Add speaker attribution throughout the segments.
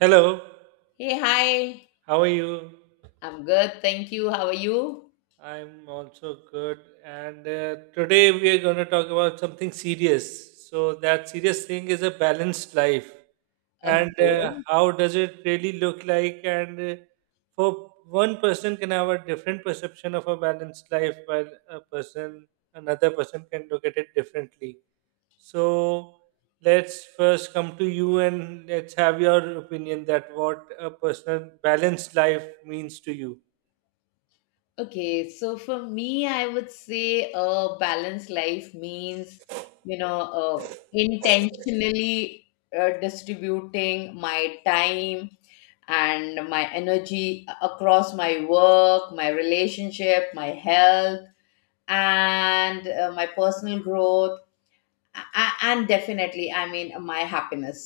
Speaker 1: Hello,
Speaker 2: Hey, hi.
Speaker 1: how are you?
Speaker 2: I'm good. Thank you. How are you?
Speaker 1: I'm also good. And today we are going to talk about something serious. So, that serious thing is a balanced life. And
Speaker 2: Okay.
Speaker 1: how does it really look like? And for one person can have a different perception of a balanced life, while a person, another person can look at it differently. So, let's first come to you and let's have your opinion that what a personal balanced life means to you.
Speaker 2: Okay. So for me, I would say a balanced life means, intentionally distributing my time and my energy across my work, my relationship, my health, and my personal growth, and definitely, I mean, my happiness.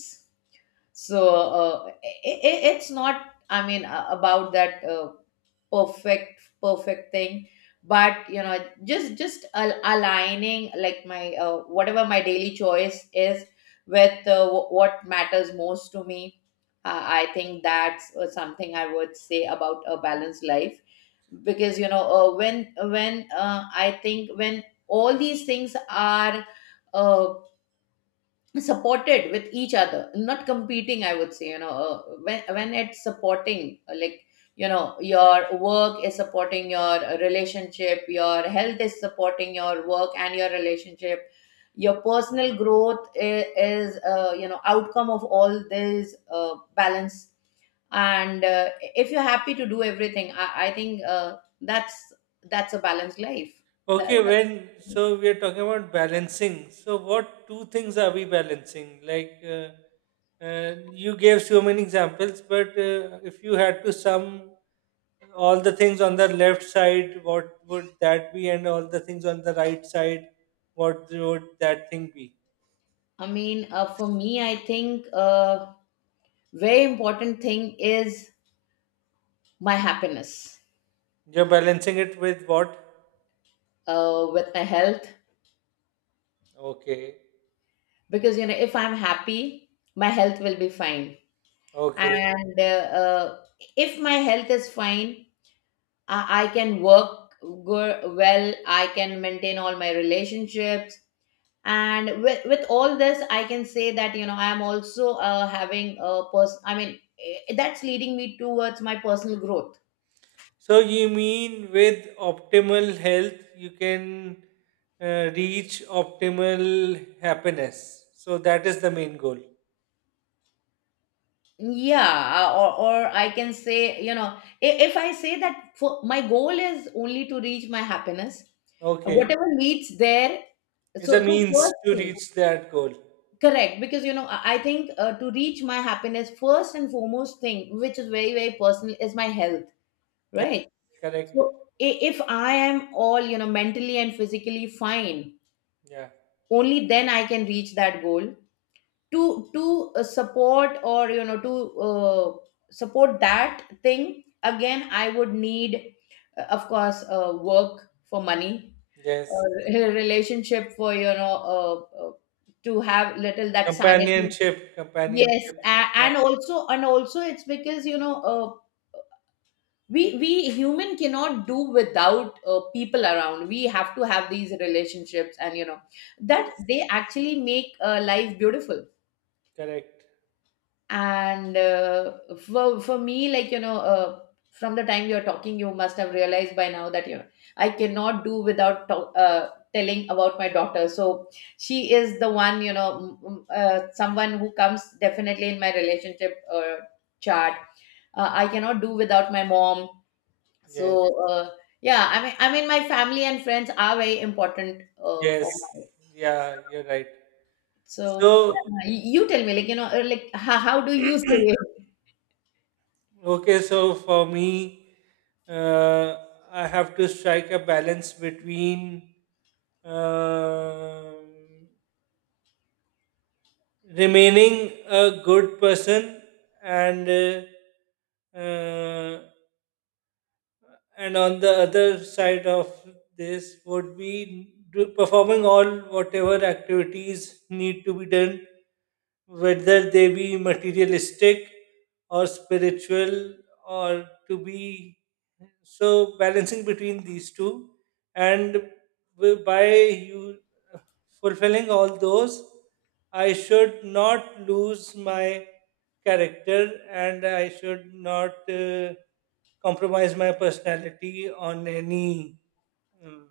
Speaker 2: So it's not I mean, about that perfect thing, but just aligning like my, whatever my daily choice is with what matters most to me. I think that's something I would say about a balanced life, because when I think when all these things are uh, supported with each other, not competing, I would say, when it's supporting, like, your work is supporting your relationship, your health is supporting your work and your relationship, your personal growth is, outcome of all this balance. And if you're happy to do everything, I think that's a balanced life. that,
Speaker 1: Okay,
Speaker 2: that-
Speaker 1: when so we are talking about balancing. So what two things are we balancing? Like you gave so many examples, but if you had to sum all the things on the left side, what would that be? And all the things on the right side, what would that thing be?
Speaker 2: I mean, for me I think, very important thing is my happiness.
Speaker 1: You're balancing it with what?
Speaker 2: With my health.
Speaker 1: Okay,
Speaker 2: Because you know, if I'm happy, my health will be fine.
Speaker 1: okay.
Speaker 2: And uh, if my health is fine, I can well, I can maintain all my relationships. And with all this, I can say that, you know, I am also having a person, I mean, that's leading me towards my personal growth.
Speaker 1: So you mean with optimal health, you can reach optimal happiness. So that is the main goal.
Speaker 2: Yeah, or I can say, you know, if I say that for my goal is only to reach my happiness,
Speaker 1: Okay,
Speaker 2: whatever leads there.
Speaker 1: it's a
Speaker 2: So
Speaker 1: means
Speaker 2: first
Speaker 1: to
Speaker 2: thing,
Speaker 1: reach that goal.
Speaker 2: correct, because you know, I think to reach my happiness, first and foremost thing, which is very, very personal, is my health,
Speaker 1: Yes,
Speaker 2: right?
Speaker 1: correct.
Speaker 2: So if I am all, you know, mentally and physically fine,
Speaker 1: Yeah.
Speaker 2: only then I can reach that goal. To support, or, you know, to uh, support that thing, again I would need of course work for money, or
Speaker 1: Yes.
Speaker 2: a relationship, for you know, uh, to have little that sanity.
Speaker 1: Companionship.
Speaker 2: Yes,
Speaker 1: Companionship. Yeah.
Speaker 2: and also, and also, it's because you know, we human cannot do without people around. We have to have these relationships, and you know, that
Speaker 1: Yes.
Speaker 2: they actually make life beautiful.
Speaker 1: Correct.
Speaker 2: And for me, like, you know, from the time you're talking, you must have realized by now that, you know, I cannot do without talk, telling about my daughter. So she is the one, you know, someone who comes definitely in my relationship chart. I cannot do without my mom.
Speaker 1: Yes.
Speaker 2: so uh, yeah, I mean my family and friends are very important for
Speaker 1: Yes.
Speaker 2: my.
Speaker 1: Yeah. You're right.
Speaker 2: so
Speaker 1: So,
Speaker 2: uh, you tell me, like, you know, like, how do you say?
Speaker 1: okay, so for me, uh, I have to strike a balance between um remaining a good person and uh, uh, and on the other side of this would be performing all whatever activities need to be done, whether they be materialistic or spiritual or to be, so balancing between these two, and by you fulfilling all those, I should not lose my character and I should not compromise my personality um,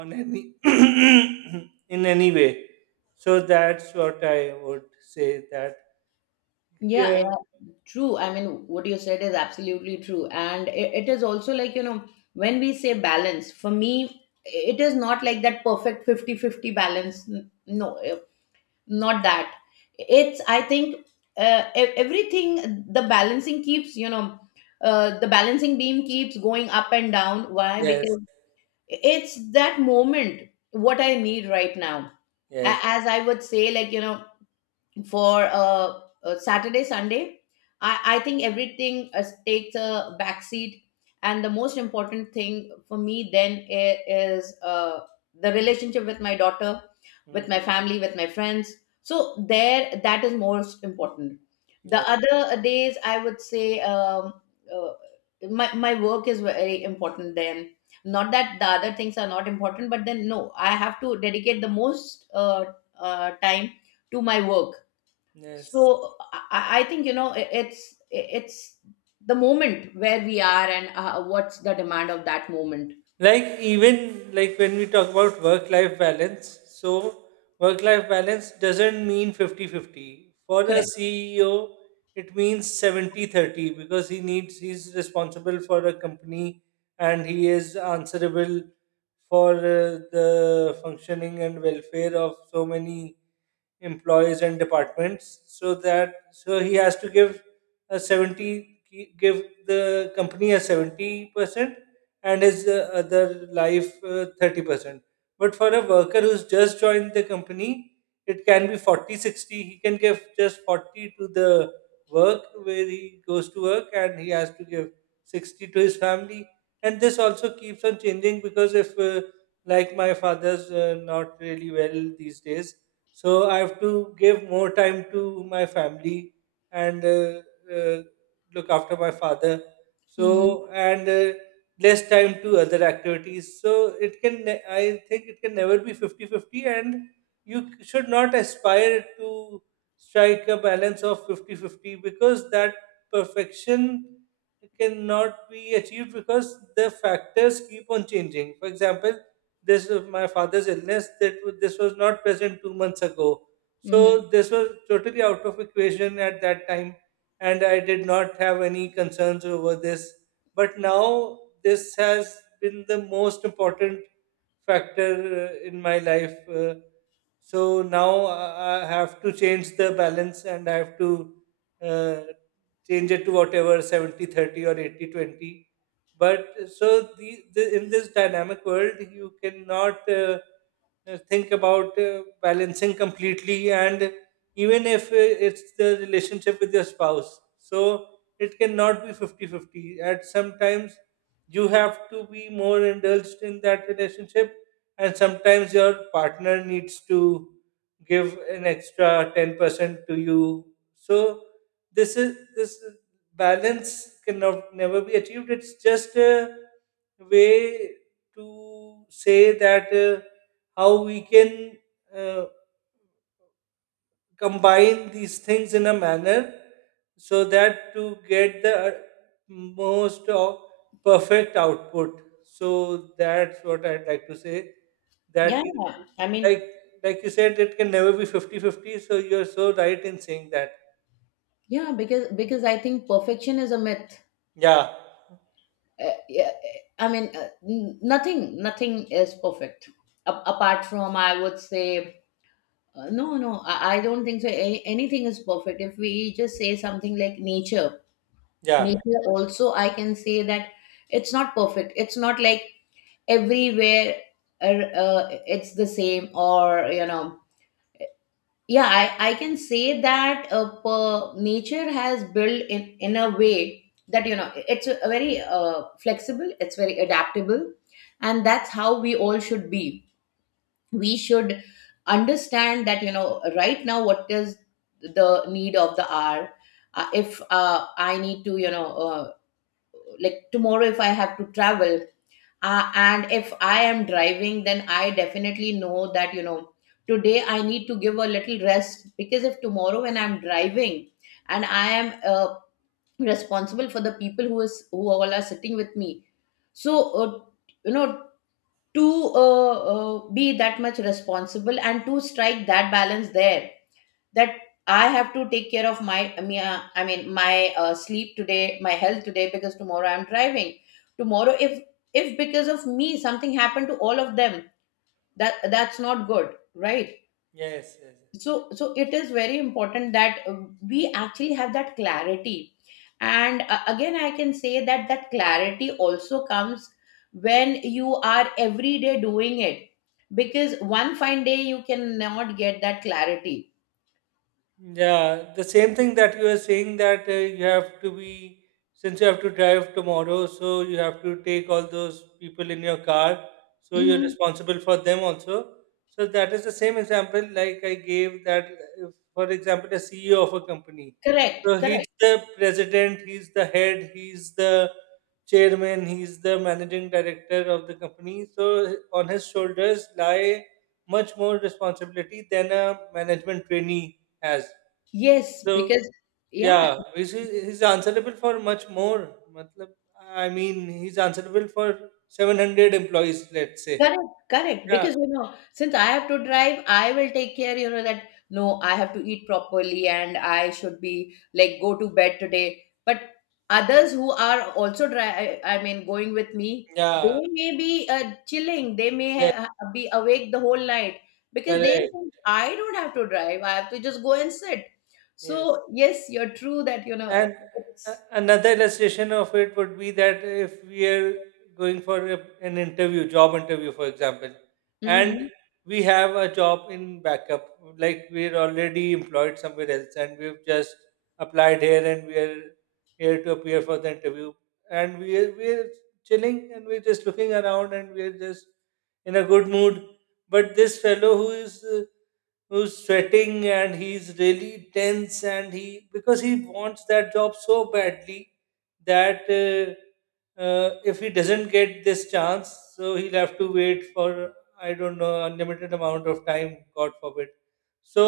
Speaker 1: on any in any way. So that's what I would say that.
Speaker 2: Yeah,
Speaker 1: Yeah,
Speaker 2: yeah, true. I mean, what you said is absolutely true. And it is also like, you know, when we say balance, for me, it is not like that perfect 50-50 balance. No, not that. It's, I think, everything, the balancing keeps, you know, the balancing beam keeps going up and down. Why?
Speaker 1: yes,
Speaker 2: Because it's that moment, what I need right now.
Speaker 1: yes,
Speaker 2: As I would say, like, you know, for Saturday, Sunday, I think everything takes a backseat. And the most important thing for me then is the relationship with my daughter, with
Speaker 1: mm,
Speaker 2: my family, with my friends. So there, that is most important. The
Speaker 1: yes,
Speaker 2: other days, I would say uh, my work is very important then. Not that the other things are not important, but then no, I have to dedicate the most time to my work.
Speaker 1: yes.
Speaker 2: So I think, you know, it's the moment where we are, and what's the demand of that moment.
Speaker 1: Like, even like when we talk about work life balance, so work life balance doesn't mean 50-50 for a
Speaker 2: Correct.
Speaker 1: ceo. It means 70-30 because he's responsible for a company, and he is answerable for the functioning and welfare of so many employees and departments. So that so he has to give a 70, give the company a 70%, and his other life 30%. But for a worker who's just joined the company, it can be 40-60. He can give just 40 to the work where he goes to work, and he has to give 60 to his family. And this also keeps on changing because if, like, my father's not really well these days, so I have to give more time to my family and uh, look after my father.
Speaker 2: Mm-hmm.
Speaker 1: So, and less time to other activities. So it can, I think it can never be 50-50, and you should not aspire to strike a balance of 50-50 because that perfection cannot be achieved because the factors keep on changing. For example, this is my father's illness that this was not present 2 months ago.
Speaker 2: Mm-hmm.
Speaker 1: So this was totally out of equation at that time, and I did not have any concerns over this, but now this has been the most important factor in my life so now I have to change the balance and I have to uh, change it to whatever 70-30 or 80-20. But so the, the in this dynamic world you cannot think about balancing completely, and even if it's the relationship with your spouse, so it cannot be 50-50. 50. At sometimes you have to be more indulged in that relationship, and sometimes your partner needs to give an extra 10% to you. So, this is this is- balance cannot never be achieved. It's just a way to say that how we can uh, combine these things in a manner so that to get the most of perfect output. So that's what I'd like to say that
Speaker 2: Yeah,
Speaker 1: it.
Speaker 2: yeah. I
Speaker 1: like
Speaker 2: mean,
Speaker 1: like you said, it can never be 50-50. So you're so right in saying that.
Speaker 2: yeah, because I think perfection is a myth.
Speaker 1: Yeah,
Speaker 2: Yeah, I mean, nothing is perfect. Apart from, I would say, no, no, I don't think so. Anything is perfect. If we just say something like nature,
Speaker 1: yeah,
Speaker 2: nature also, I can say that it's not perfect. It's not like everywhere it's the same, or, you know, yeah, I can say that nature has built in a way that, you know, it's a very flexible, it's very adaptable, and that's how we all should be. We should understand that, you know, right now what is the need of the hour. If I need to, you know, like, tomorrow, if I have to travel, and if I am driving, then I definitely know that, you know, today I need to give a little rest, because if tomorrow, when I'm driving, and I am responsible for the people who is who all are sitting with me. So, you know, to be that much responsible, and to strike that balance there, that I have to take care of my, I mean, my sleep today, my health today, because tomorrow I'm driving. Tomorrow, if because of me something happened to all of them, that that's not good, right?
Speaker 1: yes, yes.
Speaker 2: So, so it is very important that we actually have that clarity. And again, I can say that that clarity also comes when you are every day doing it, because one fine day you cannot get that clarity.
Speaker 1: Yeah, the same thing that you were saying that you have to be, since you have to drive tomorrow, so you have to take all those people in your car, so you're
Speaker 2: Mhm.
Speaker 1: responsible for them also. So that is the same example like I gave that, uh, for example, a CEO of a company.
Speaker 2: Correct,
Speaker 1: So he's
Speaker 2: correct.
Speaker 1: the president, he's the head, he's the chairman, he's the managing director of the company. So on his shoulders lie much more responsibility than a management trainee. Yes.
Speaker 2: Yes,
Speaker 1: So
Speaker 2: because yeah,
Speaker 1: yeah, he's answerable for much more. Matlab, I mean, he's answerable for 700 employees, let's say.
Speaker 2: correct, correct.
Speaker 1: Yeah.
Speaker 2: Because you know, since I have to drive, I will take care, you know, that no, I have to eat properly, and I should be like, go to bed today. But others who are also dri— I mean, going with me,
Speaker 1: Yeah.
Speaker 2: they may be chilling. They may
Speaker 1: Yes.
Speaker 2: ha— be awake the whole night, because they
Speaker 1: Correct.
Speaker 2: think I don't have to drive. I have to just go and sit.
Speaker 1: Yes.
Speaker 2: So yes, you're true that you know
Speaker 1: And
Speaker 2: it's.
Speaker 1: another illustration of it would be that if we are going for an interview, job interview, for example, and
Speaker 2: Mm-hmm.
Speaker 1: we have a job in backup, like we're already employed somewhere else and we've just applied here and we are here to appear for the interview. And we're chilling and we're just looking around and we're just in a good mood, but this fellow who is who's sweating and he's really tense, and he because he wants that job so badly that if he doesn't get this chance, so he'll have to wait for, I don't know, unlimited amount of time, god forbid. So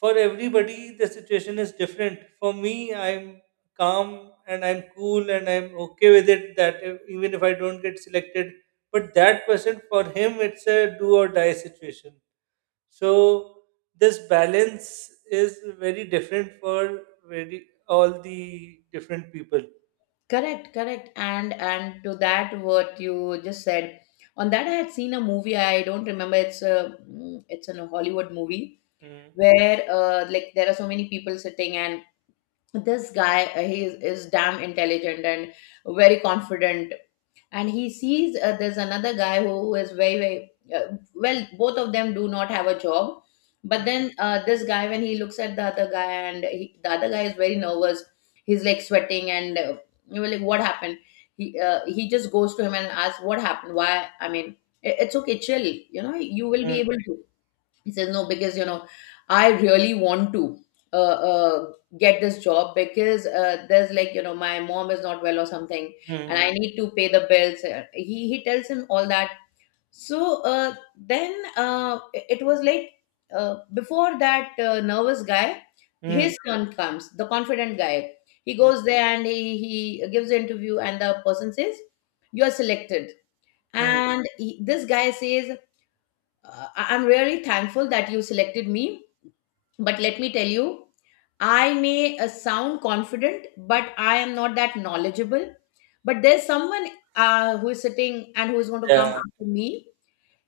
Speaker 1: for everybody the situation is different. For me, I'm calm and I'm cool and I'm okay with it that, if, even if I don't get selected. But that person, for him it's a do or die situation. So this balance is very different for very all the different people.
Speaker 2: Correct, correct. And to that what you just said, on that I had seen a movie. I don't remember. It's a mm, it's a Hollywood movie
Speaker 1: Hmm,
Speaker 2: where like, there are so many people sitting, and this guy, he is damn intelligent and very confident, and he sees there's another guy who is very, very well, both of them do not have a job. But
Speaker 1: hmm,
Speaker 2: then this guy, when he looks at the other guy, and he, the other guy is very nervous, he's like sweating, and you know, like, what happened. He, he just goes to him and asks what happened. Why? I mean, it's okay, chill, you know, you will be
Speaker 1: hmm,
Speaker 2: able to. He says, no, because, you know, I really want to uh, uh, get this job, because there's like, you know, my mom is not well or something,
Speaker 1: hmm,
Speaker 2: and I
Speaker 1: hmm,
Speaker 2: need to pay the bills. He tells him all that. So then it was like, before that nervous guy,
Speaker 1: hmm,
Speaker 2: his son comes, the confident guy. He
Speaker 1: hmm,
Speaker 2: goes there, and he gives the interview, and the person says, you are selected.
Speaker 1: hmm.
Speaker 2: And he, this guy says, I'm really thankful that you selected me, but let me tell you, I may sound confident, but I am not that knowledgeable. But there's someone who is sitting and who is going to come
Speaker 1: Yeah,
Speaker 2: after me.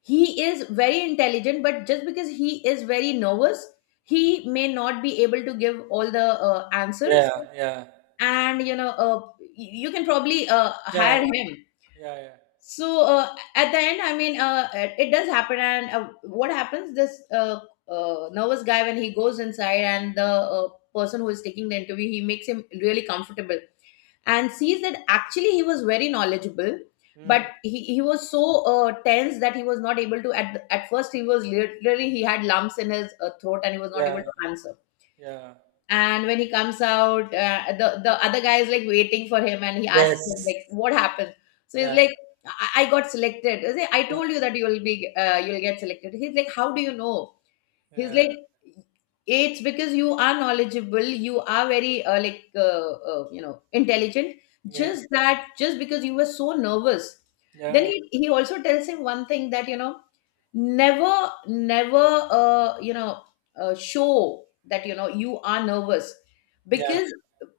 Speaker 2: He is very intelligent, but just because he is very nervous, he may not be able to give all the answers.
Speaker 1: yeah, yeah,
Speaker 2: And you know, you can probably
Speaker 1: yeah, yeah,
Speaker 2: hire him.
Speaker 1: yeah, yeah.
Speaker 2: So at the end, I mean, it does happen, and what happens, this nervous guy, when he goes inside, and the person who is taking the interview, he makes him really comfortable, and sees that actually he was very knowledgeable, but
Speaker 1: Hmm,
Speaker 2: he was so tense that he was not able to at, at first he was literally, he had lumps in his throat, and he was not
Speaker 1: yeah,
Speaker 2: able to answer.
Speaker 1: yeah,
Speaker 2: And when he comes out, the other guy is like waiting for him, and he asks him
Speaker 1: yes.
Speaker 2: like, what happened. So he's
Speaker 1: Yeah,
Speaker 2: like, I got selected. Say, I
Speaker 1: yeah,
Speaker 2: told you that you will be you'll get selected. He's like, how do you know? He's
Speaker 1: yeah,
Speaker 2: like, it's because you are knowledgeable, you are very like you know, intelligent.
Speaker 1: yes,
Speaker 2: Just that, just because you were so nervous, then
Speaker 1: yeah,
Speaker 2: he also tells him one thing, that you know, never, never you know, show that you know you are nervous,
Speaker 1: yeah,
Speaker 2: because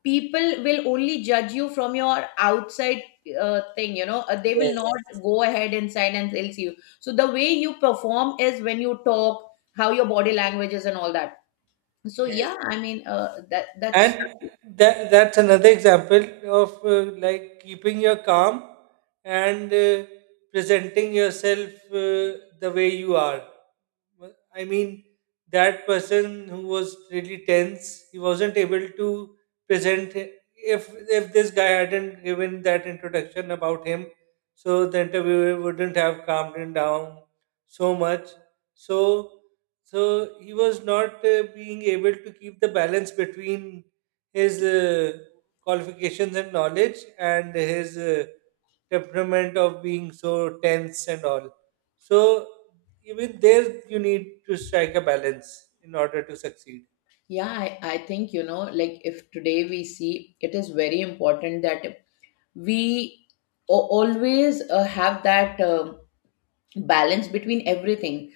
Speaker 2: people will Only judge you from your outside thing they will
Speaker 1: yes,
Speaker 2: not go ahead inside and they'll see you, so the way you perform is when you talk, how your body language is and all that. So
Speaker 1: yes.
Speaker 2: yeah, I mean, that
Speaker 1: And
Speaker 2: that's true.
Speaker 1: that's another example of like keeping your calm and presenting yourself the way you are. Well, I mean, that person who was really tense, he wasn't able to present. If if this guy hadn't given that introduction about him, so the interviewer wouldn't have calmed him down so much. So so he was not being able to keep the balance between his qualifications and knowledge and his temperament of being so tense and all. So even there you need to strike a balance in order to succeed.
Speaker 2: Yeah, I think, you know, like if today we see, it is very important that we always have that balance between everything.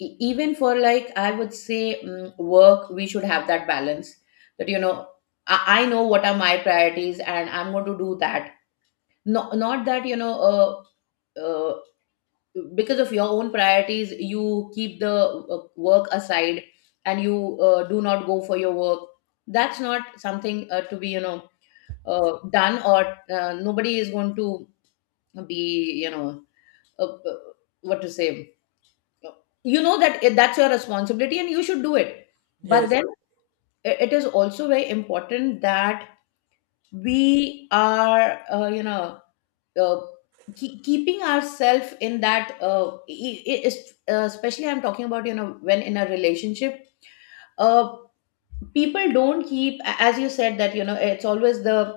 Speaker 2: Even for, like, I would say work, we should have that balance, that you know, I know what are my priorities and I'm going to do that. Not that you know, uh, uh, because of your own priorities you keep the work aside and you do not go for your work. That's not something to be, you know, done, or nobody is going to be, you know, uh, uh, what to say, you know, that that's your responsibility and you should do it. But
Speaker 1: Yes.
Speaker 2: then, it is also very important that we are, you know, uh, keeping ourselves in that especially, I'm talking about, you know, when in a relationship, uh, people don't keep. As you said that, you know, it's always the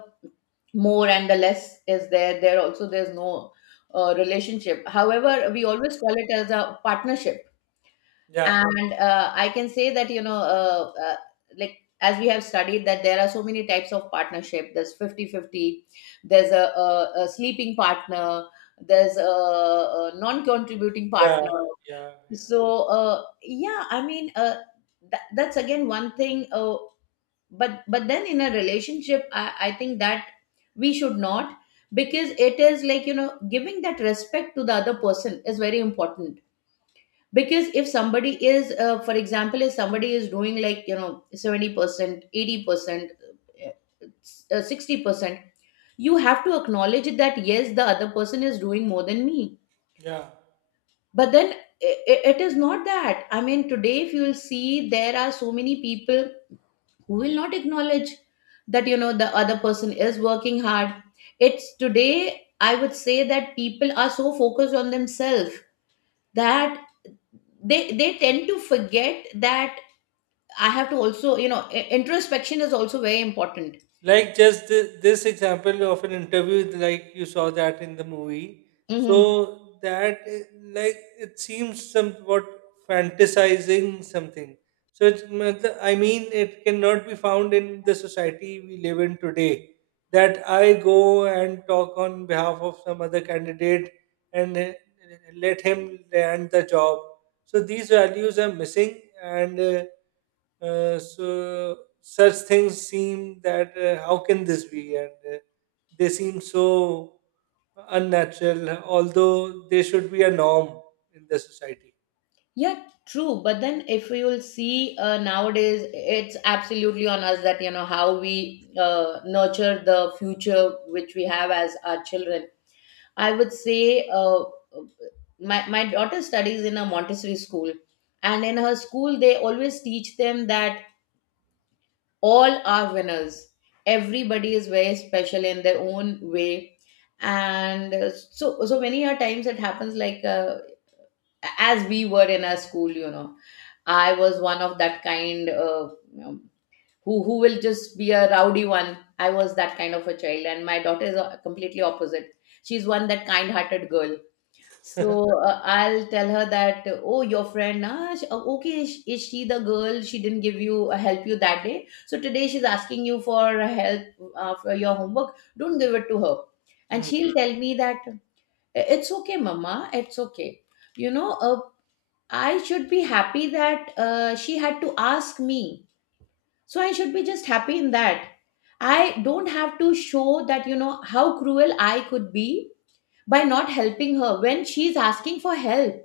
Speaker 2: more and the less is there. There also, there's no relationship, however we always call it as a partnership.
Speaker 1: Yeah.
Speaker 2: And I can say that, you know, like, as we have studied, that there are so many types of partnership. There's 50 50, there's a sleeping partner, there's a non-contributing
Speaker 1: Yeah.
Speaker 2: partner.
Speaker 1: Yeah. Yeah.
Speaker 2: So yeah, I mean, that's again one thing. But then in a relationship, I think that we should not, because it is like, you know, giving that respect to the other person is very important. Because if somebody is, for example, if somebody is doing, like, you know, 70% 80%, 60%, you have to acknowledge that yes, the other person is doing more than me.
Speaker 1: Yeah.
Speaker 2: But then it is not that. I mean, today, if you'll see, there are so many people who will not acknowledge that, you know, the other person is working hard. It's today, I would say that people are so focused on themselves that they tend to forget that I have to also, you know, introspection is also very important.
Speaker 1: Like, just this example of an interview, like you saw that in the movie, so
Speaker 2: Mm-hmm.
Speaker 1: that i- like it seems somewhat fantasizing something. So it's, matlab- I mean, it cannot be found in the society we live in today, that I go and talk on behalf of some other candidate and let him land the job. So these values are missing, and so such things seem that how can this be? And they seem so unnatural, although they should be a norm in the society.
Speaker 2: Yeah, true. But then, if we will see, nowadays, it's absolutely on us that, you know, how we nurture the future which we have as our children. I would say, my daughter studies in a Montessori school, and in her school they always teach them that all are winners. Everybody is very special in their own way. And so, so many a times it happens, like, as we were in our school, you know, I was one of that kind, you know, who will just be a rowdy one. I was that kind of a child, and my daughter is completely opposite. She's one that kind-hearted girl. So I'll tell her that, oh, your friend, ah, oh, okay, is she the girl? She didn't give you, help you that day. So today she's asking you for help for your homework. Don't give it to her. And
Speaker 1: Mm.
Speaker 2: she'll tell me that it's okay, Mama. It's okay. You know, I should be happy that she had to ask me. So I should be just happy in that. I don't have to show that, you know, how cruel I could be by not helping her when she's asking for help.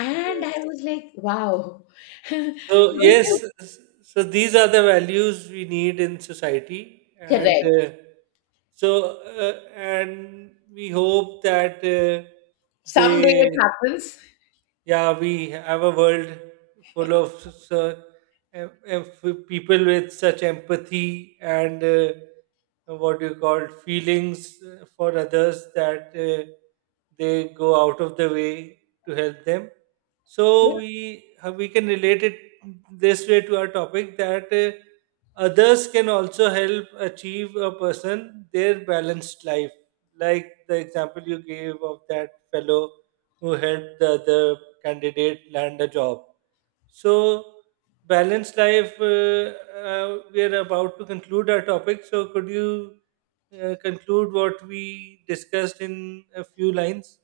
Speaker 2: And I
Speaker 1: Yes.
Speaker 2: was like, wow.
Speaker 1: So yes,
Speaker 2: Because,
Speaker 1: so these are the values we need in society, and
Speaker 2: correct.
Speaker 1: so and we hope that
Speaker 2: Someday
Speaker 1: they.
Speaker 2: it happens.
Speaker 1: Yeah, we have a world full of people with such empathy and what do you call, feelings for others, that they go out of the way to help them. So
Speaker 2: Yeah,
Speaker 1: we can relate it this way to our topic that others can also help achieve a person their balanced life, like the example you gave of that fellow who helped the other candidate land a job. So, balanced life, we are about to conclude our topic. So, could you conclude what we discussed in a few lines?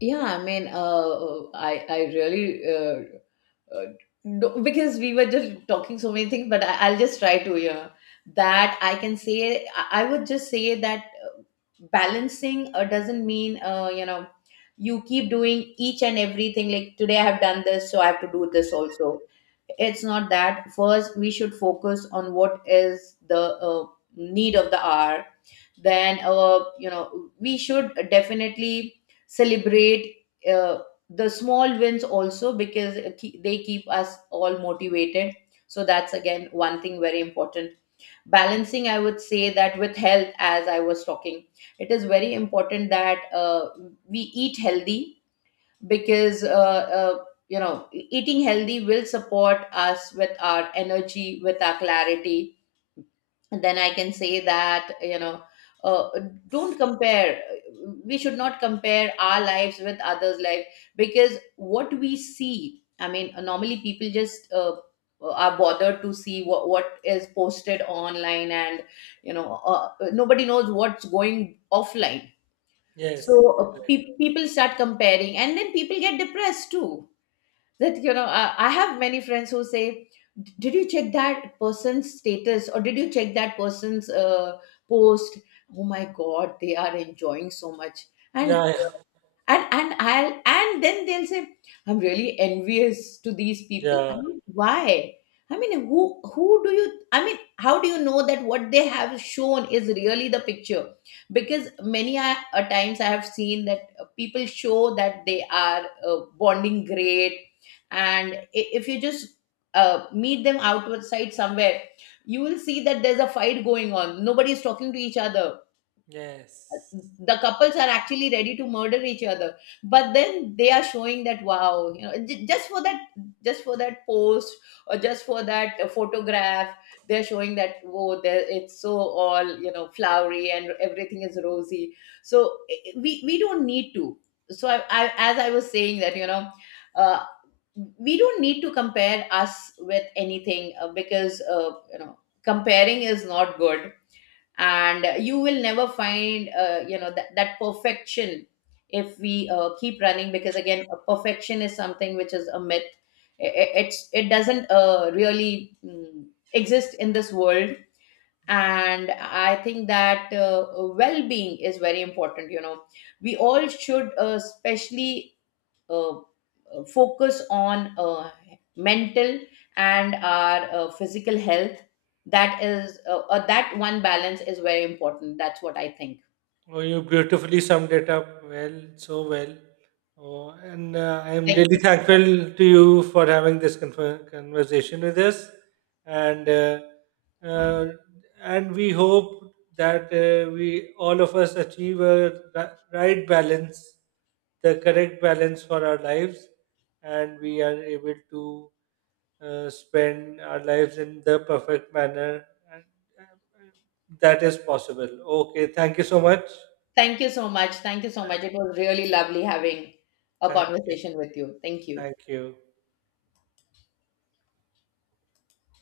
Speaker 2: yeah. I mean, I really, uh, because we were just talking so many things, but I'll just try to, yeah, that I can say, I would just say that balancing doesn't mean, you know, you keep doing each and everything. Like today I have done this, so I have to do this also. It's not that. First, we should focus on what is the need of the hour. Then, you know, we should definitely celebrate uh, the small wins also because they keep us all motivated. So, that's again one thing very important. Balancing, I would say, that with health, as I was talking, it is very important that we eat healthy, because uh, you know, eating healthy will support us with our energy, with our clarity. And then I can say that, you know, uh, don't compare. We should not compare our lives with others life, because what we see, I mean, normally people just are bothered to see what is posted online, and you know, nobody knows what's going offline. So
Speaker 1: Yes. Right.
Speaker 2: people start comparing, and then people get depressed too. That you know, I have many friends who say, did you check that person's status, or did you check that person's post? Oh my god, they are enjoying so much.
Speaker 1: Yeah.
Speaker 2: And
Speaker 1: Yeah.
Speaker 2: and I'll, and then they'll say, I'm really envious to these people. I
Speaker 1: Yeah.
Speaker 2: mean, why? I mean, who do you? I mean, how do you know that what they have shown is really the picture? Because many a times I have seen that, people show that they are, bonding great, and if you just meet them outside somewhere, you will see that there's a fight going on. Nobody is talking to each other.
Speaker 1: Yes.
Speaker 2: The couples are actually ready to murder each other, but then they are showing that wow, you know, just for that, just for that post, or just for that photograph. They're showing that, whoa there, it's so all, you know, flowery, and everything is rosy. So we don't need to. So I, as I was saying that, you know, uh, we don't need to compare us with anything, because, you know, comparing is not good, and you will never find, you know, that perfection, if we keep running, because again, perfection is something which is a myth. It, it's, it doesn't really exist in this world. And I think that, well-being is very important, you know. We all should, especially, focus on mental and our physical health. That is, that one balance is very important. That's what I think.
Speaker 1: Oh, you beautifully summed it up well, so well. Oh, and I'm
Speaker 2: Thank
Speaker 1: really
Speaker 2: you.
Speaker 1: thankful to you for having this conversation with us. And uh, uh, and we hope that we all of us achieve a right balance, the correct balance for our lives, and we are able to spend our lives in the perfect manner and, uh, that is possible. Okay, thank you so much.
Speaker 2: Thank you so much. Thank you so
Speaker 1: Thank
Speaker 2: much. It was really lovely having a
Speaker 1: you.
Speaker 2: conversation with you. Thank you.
Speaker 1: Thank you.